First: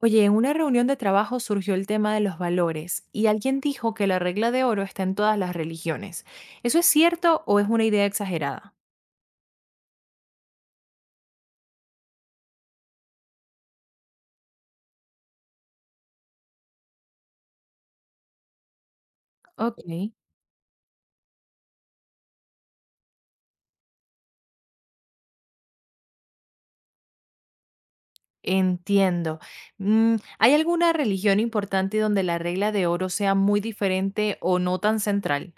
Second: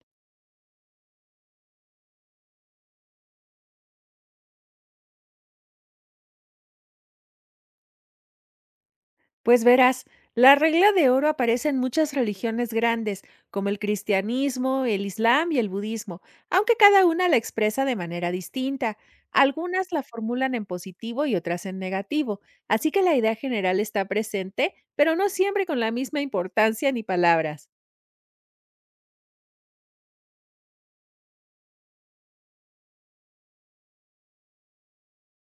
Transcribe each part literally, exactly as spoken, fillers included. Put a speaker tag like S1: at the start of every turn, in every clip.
S1: Oye, en una reunión de trabajo surgió el tema de los valores y alguien dijo que la regla de oro está en todas las religiones. ¿Eso es cierto o es una idea exagerada?
S2: Pues verás, la regla de oro aparece en muchas religiones grandes, como el cristianismo, el islam y el budismo, aunque cada una la expresa de manera distinta.
S1: Ok,
S2: Algunas la formulan en positivo y otras en negativo, así que la idea general está presente, pero no siempre con la misma importancia ni palabras.
S1: entiendo. Mm, ¿Hay alguna religión importante donde la regla de oro sea muy diferente o no tan central?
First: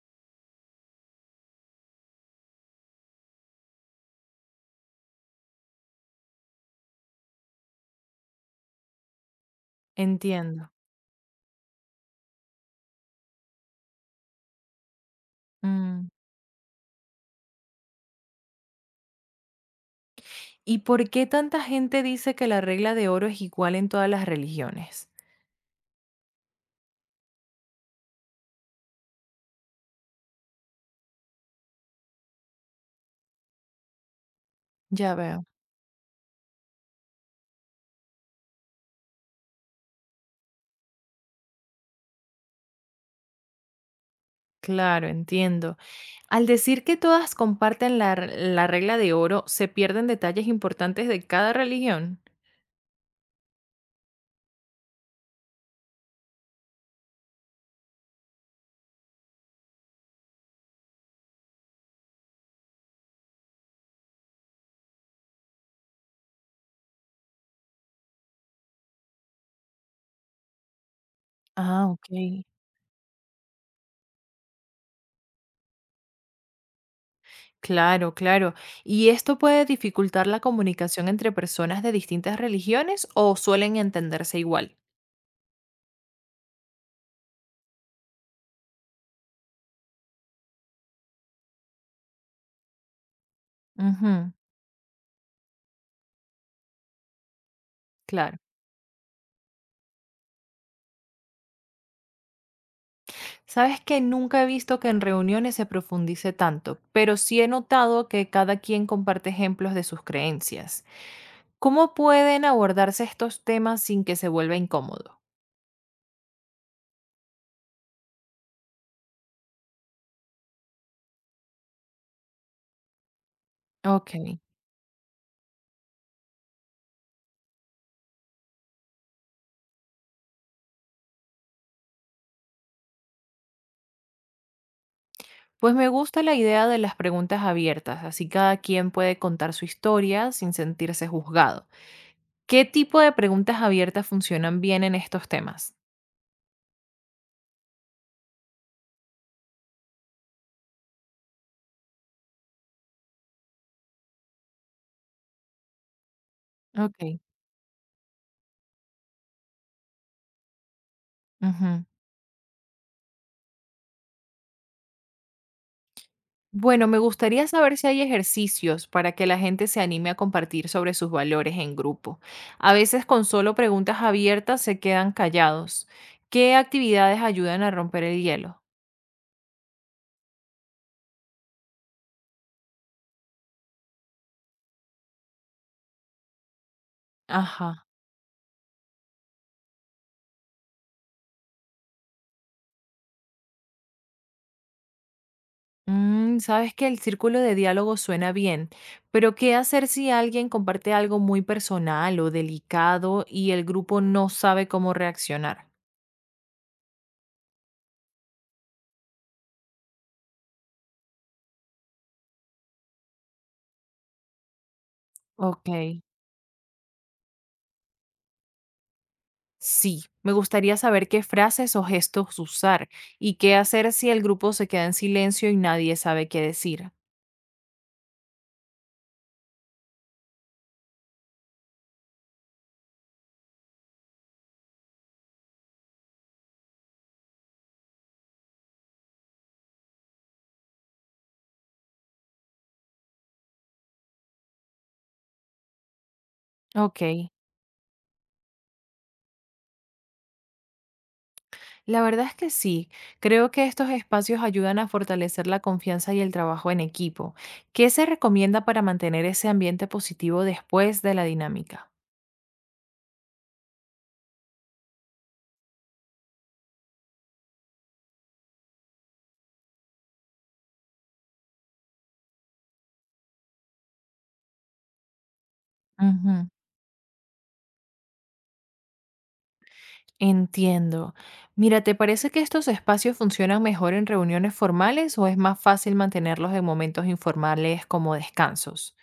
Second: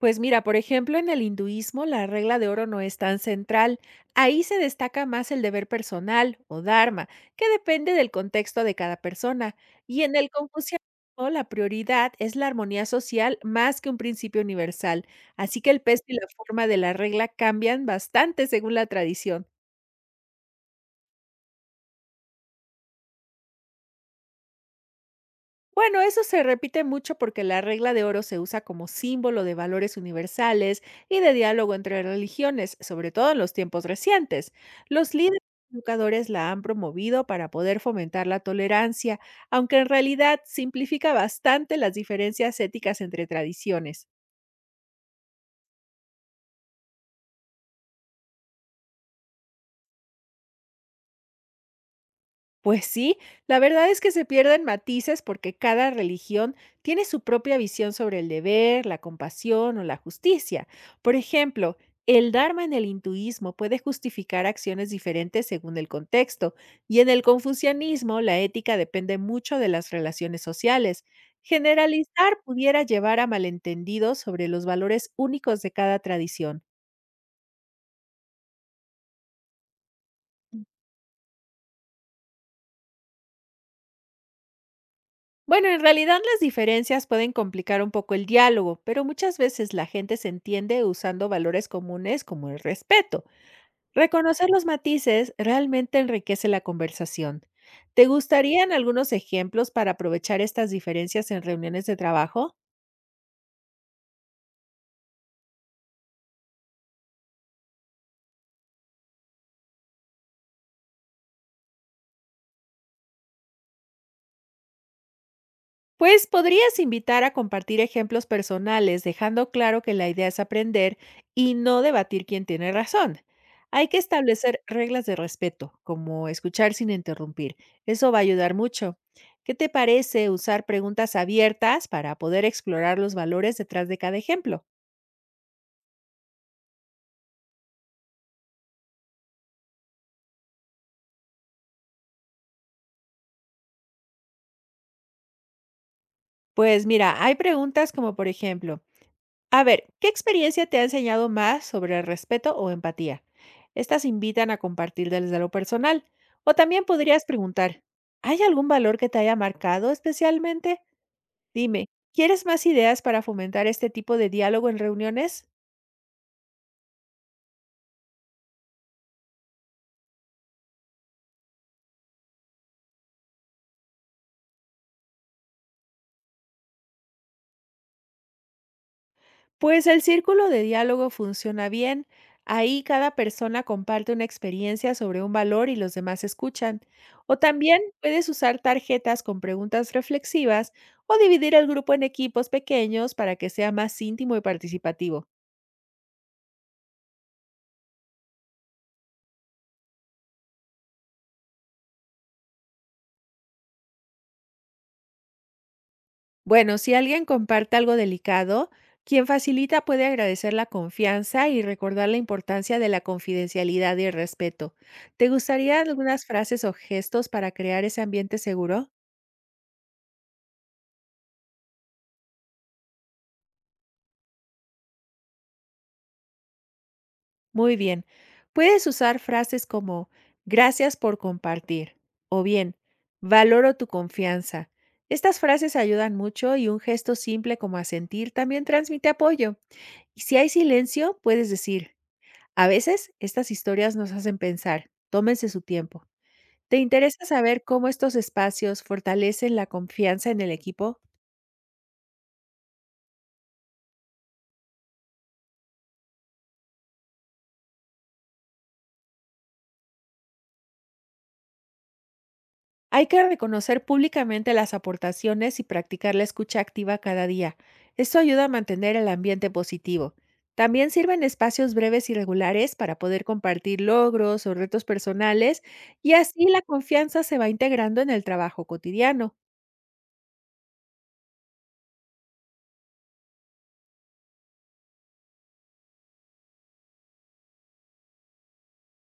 S2: Pues mira, por ejemplo, en el hinduismo la regla de oro no es tan central. Ahí se destaca más el deber personal o dharma, que depende del contexto de cada persona. Y en el
S1: Entiendo.
S2: confucianismo la prioridad es la armonía social más que un principio universal. Así que el peso
S1: Mm.
S2: y la forma de la regla cambian bastante según la tradición.
S1: ¿Y por qué tanta gente dice que la regla de oro es igual en todas las religiones?
S2: Bueno, eso se repite mucho porque la regla de oro se usa como símbolo de valores universales y de diálogo entre religiones, sobre todo en los tiempos recientes. Los
S1: Ya
S2: líderes
S1: veo.
S2: y educadores la han promovido para poder fomentar la tolerancia, aunque en realidad simplifica bastante las diferencias éticas entre tradiciones.
S1: Claro, entiendo. Al decir que todas comparten la, r- la regla de oro, ¿se pierden detalles importantes de cada religión?
S2: Pues sí, la verdad es que se pierden matices porque cada religión tiene su propia visión sobre el deber, la compasión o la justicia. Por ejemplo, el Dharma en el hinduismo puede justificar acciones diferentes según el contexto, y en el confucianismo la ética depende mucho de las relaciones sociales.
S1: Ah, ok.
S2: Generalizar pudiera llevar a malentendidos sobre los valores únicos de cada tradición.
S1: Claro, claro. ¿Y esto puede dificultar la comunicación entre personas de distintas religiones o suelen entenderse igual?
S2: Bueno, en realidad las diferencias pueden complicar un poco el diálogo, pero muchas veces la gente se entiende usando valores comunes como el respeto.
S1: Ujú,
S2: Reconocer los matices realmente enriquece la conversación. ¿Te
S1: claro.
S2: gustarían algunos ejemplos para aprovechar estas diferencias en reuniones de trabajo?
S1: Sabes que nunca he visto que en reuniones se profundice tanto, pero sí he notado que cada quien comparte ejemplos de sus creencias. ¿Cómo pueden abordarse estos temas sin que se vuelva incómodo?
S2: Pues podrías invitar a compartir ejemplos personales, dejando claro que la idea es aprender y no debatir quién tiene razón. Hay que
S1: Ok.
S2: establecer reglas de respeto, como escuchar sin interrumpir. Eso va a ayudar mucho. ¿Qué te parece usar preguntas abiertas para poder explorar los valores detrás de cada ejemplo?
S1: Pues me gusta la idea de las preguntas abiertas, así cada quien puede contar su historia sin sentirse juzgado. ¿Qué tipo de preguntas abiertas funcionan bien en estos temas?
S2: Pues mira, hay preguntas como por ejemplo, a ver, ¿qué experiencia te ha enseñado más sobre el respeto o empatía? Estas invitan a compartir desde lo personal. O también
S1: Ok.
S2: podrías preguntar, ¿hay algún valor que te haya marcado especialmente?
S1: Ujú.
S2: Dime, ¿quieres más ideas para fomentar este tipo de diálogo en reuniones?
S1: Bueno, me gustaría saber si hay ejercicios para que la gente se anime a compartir sobre sus valores en grupo. A veces con solo preguntas abiertas se quedan callados. ¿Qué actividades ayudan a romper el hielo?
S2: Pues el círculo de diálogo funciona bien. Ahí cada persona comparte una experiencia sobre un valor y los demás escuchan. O también
S1: Ajá.
S2: puedes usar tarjetas con preguntas reflexivas o dividir el grupo en equipos pequeños para que sea más íntimo y participativo.
S1: Mm, sabes que el círculo de diálogo suena bien, pero ¿qué hacer si alguien comparte algo muy personal o delicado y el grupo no sabe cómo reaccionar?
S2: Bueno, si alguien comparte algo delicado, quien facilita puede agradecer la confianza y recordar la importancia de la confidencialidad y el respeto. ¿Te
S1: Ok,
S2: gustarían algunas frases o gestos para crear ese ambiente seguro?
S1: sí, me gustaría saber qué frases o gestos usar y qué hacer si el grupo se queda en silencio y nadie sabe qué decir.
S2: Muy bien. Puedes usar frases como gracias por compartir o bien valoro tu confianza. Estas frases ayudan mucho y un gesto simple como asentir también transmite apoyo. Y si hay silencio, puedes decir, a veces estas historias nos hacen pensar, tómense su tiempo. ¿Te
S1: Ok,
S2: interesa saber cómo estos espacios fortalecen la confianza en el equipo?
S1: la verdad es que sí, creo que estos espacios ayudan a fortalecer la confianza y el trabajo en equipo. ¿Qué se recomienda para mantener ese ambiente positivo después de la dinámica?
S2: Hay que reconocer públicamente las aportaciones y practicar la escucha activa cada día. Esto ayuda a mantener el ambiente positivo. También sirven espacios breves y regulares para poder compartir logros o retos personales y así
S1: Ujú.
S2: la confianza se va integrando en el trabajo cotidiano.
S1: Entiendo. Mira, ¿te parece que estos espacios funcionan mejor en reuniones formales o es más fácil mantenerlos en momentos informales como descansos?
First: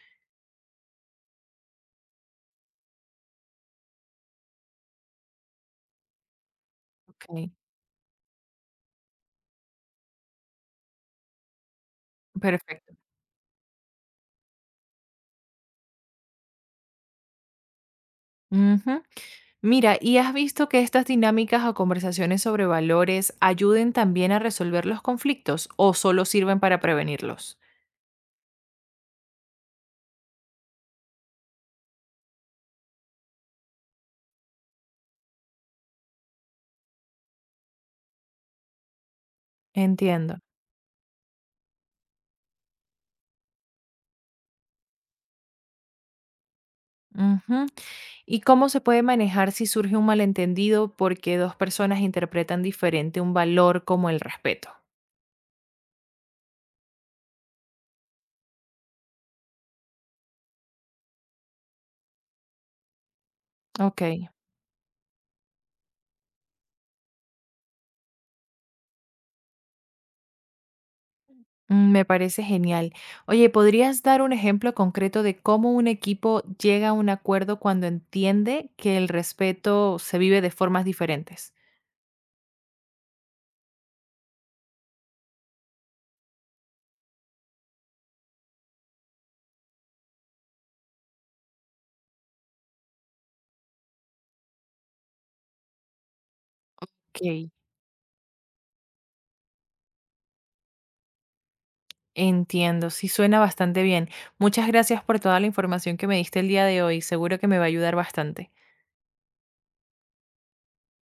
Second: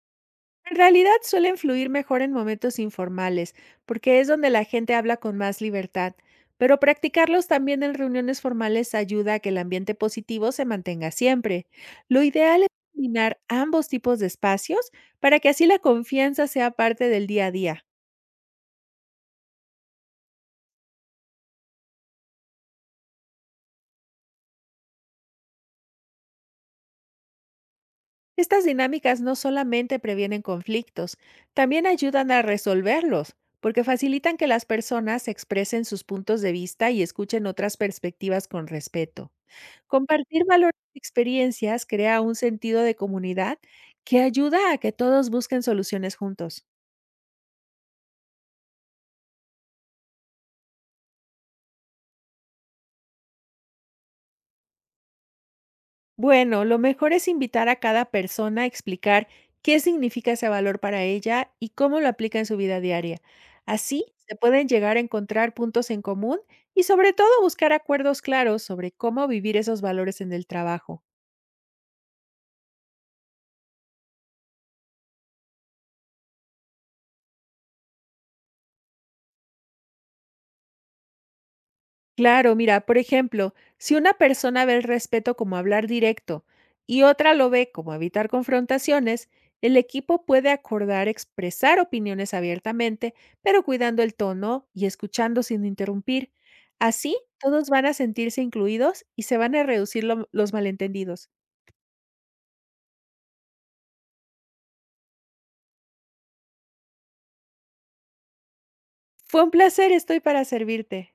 S2: En realidad suelen fluir mejor en momentos informales, porque es donde la gente habla con más libertad, pero practicarlos
S1: Ok,
S2: también en reuniones formales ayuda a que el ambiente positivo se mantenga siempre. Lo ideal es
S1: perfecto.
S2: combinar ambos tipos de espacios para que así la confianza sea parte del día a día.
S1: Ujú. Mira, ¿y has visto que estas dinámicas o conversaciones sobre valores ayuden también a resolver los conflictos o solo sirven para prevenirlos?
S2: Estas dinámicas no solamente previenen conflictos, también ayudan a resolverlos, porque facilitan que las personas expresen sus puntos de vista y escuchen otras perspectivas con respeto.
S1: Entiendo.
S2: Compartir valores y experiencias crea un sentido de comunidad que ayuda a que todos busquen soluciones juntos.
S1: Ujú. ¿Y cómo se puede manejar si surge un malentendido porque dos personas interpretan diferente un valor como el respeto?
S2: Bueno, lo mejor es invitar a cada persona a explicar qué significa ese valor para ella y cómo lo aplica en su vida diaria.
S1: Ok.
S2: Así se pueden llegar a encontrar puntos en común y sobre todo buscar acuerdos claros sobre cómo vivir esos valores en el trabajo.
S1: Mm, Me parece genial. Oye, ¿podrías dar un ejemplo concreto de cómo un equipo llega a un acuerdo cuando entiende que el respeto se vive de formas diferentes?
S2: Claro, mira, por ejemplo, si una persona ve el respeto como hablar directo y otra lo ve como evitar confrontaciones, el equipo puede acordar expresar opiniones abiertamente, pero cuidando el tono y escuchando sin interrumpir. Así,
S1: Ok,
S2: todos van a sentirse incluidos y se van a reducir lo- los malentendidos.
S1: entiendo, sí suena bastante bien. Muchas gracias por toda la información que me diste el día de hoy. Seguro que me va a ayudar bastante.
S2: Fue un placer, estoy para servirte.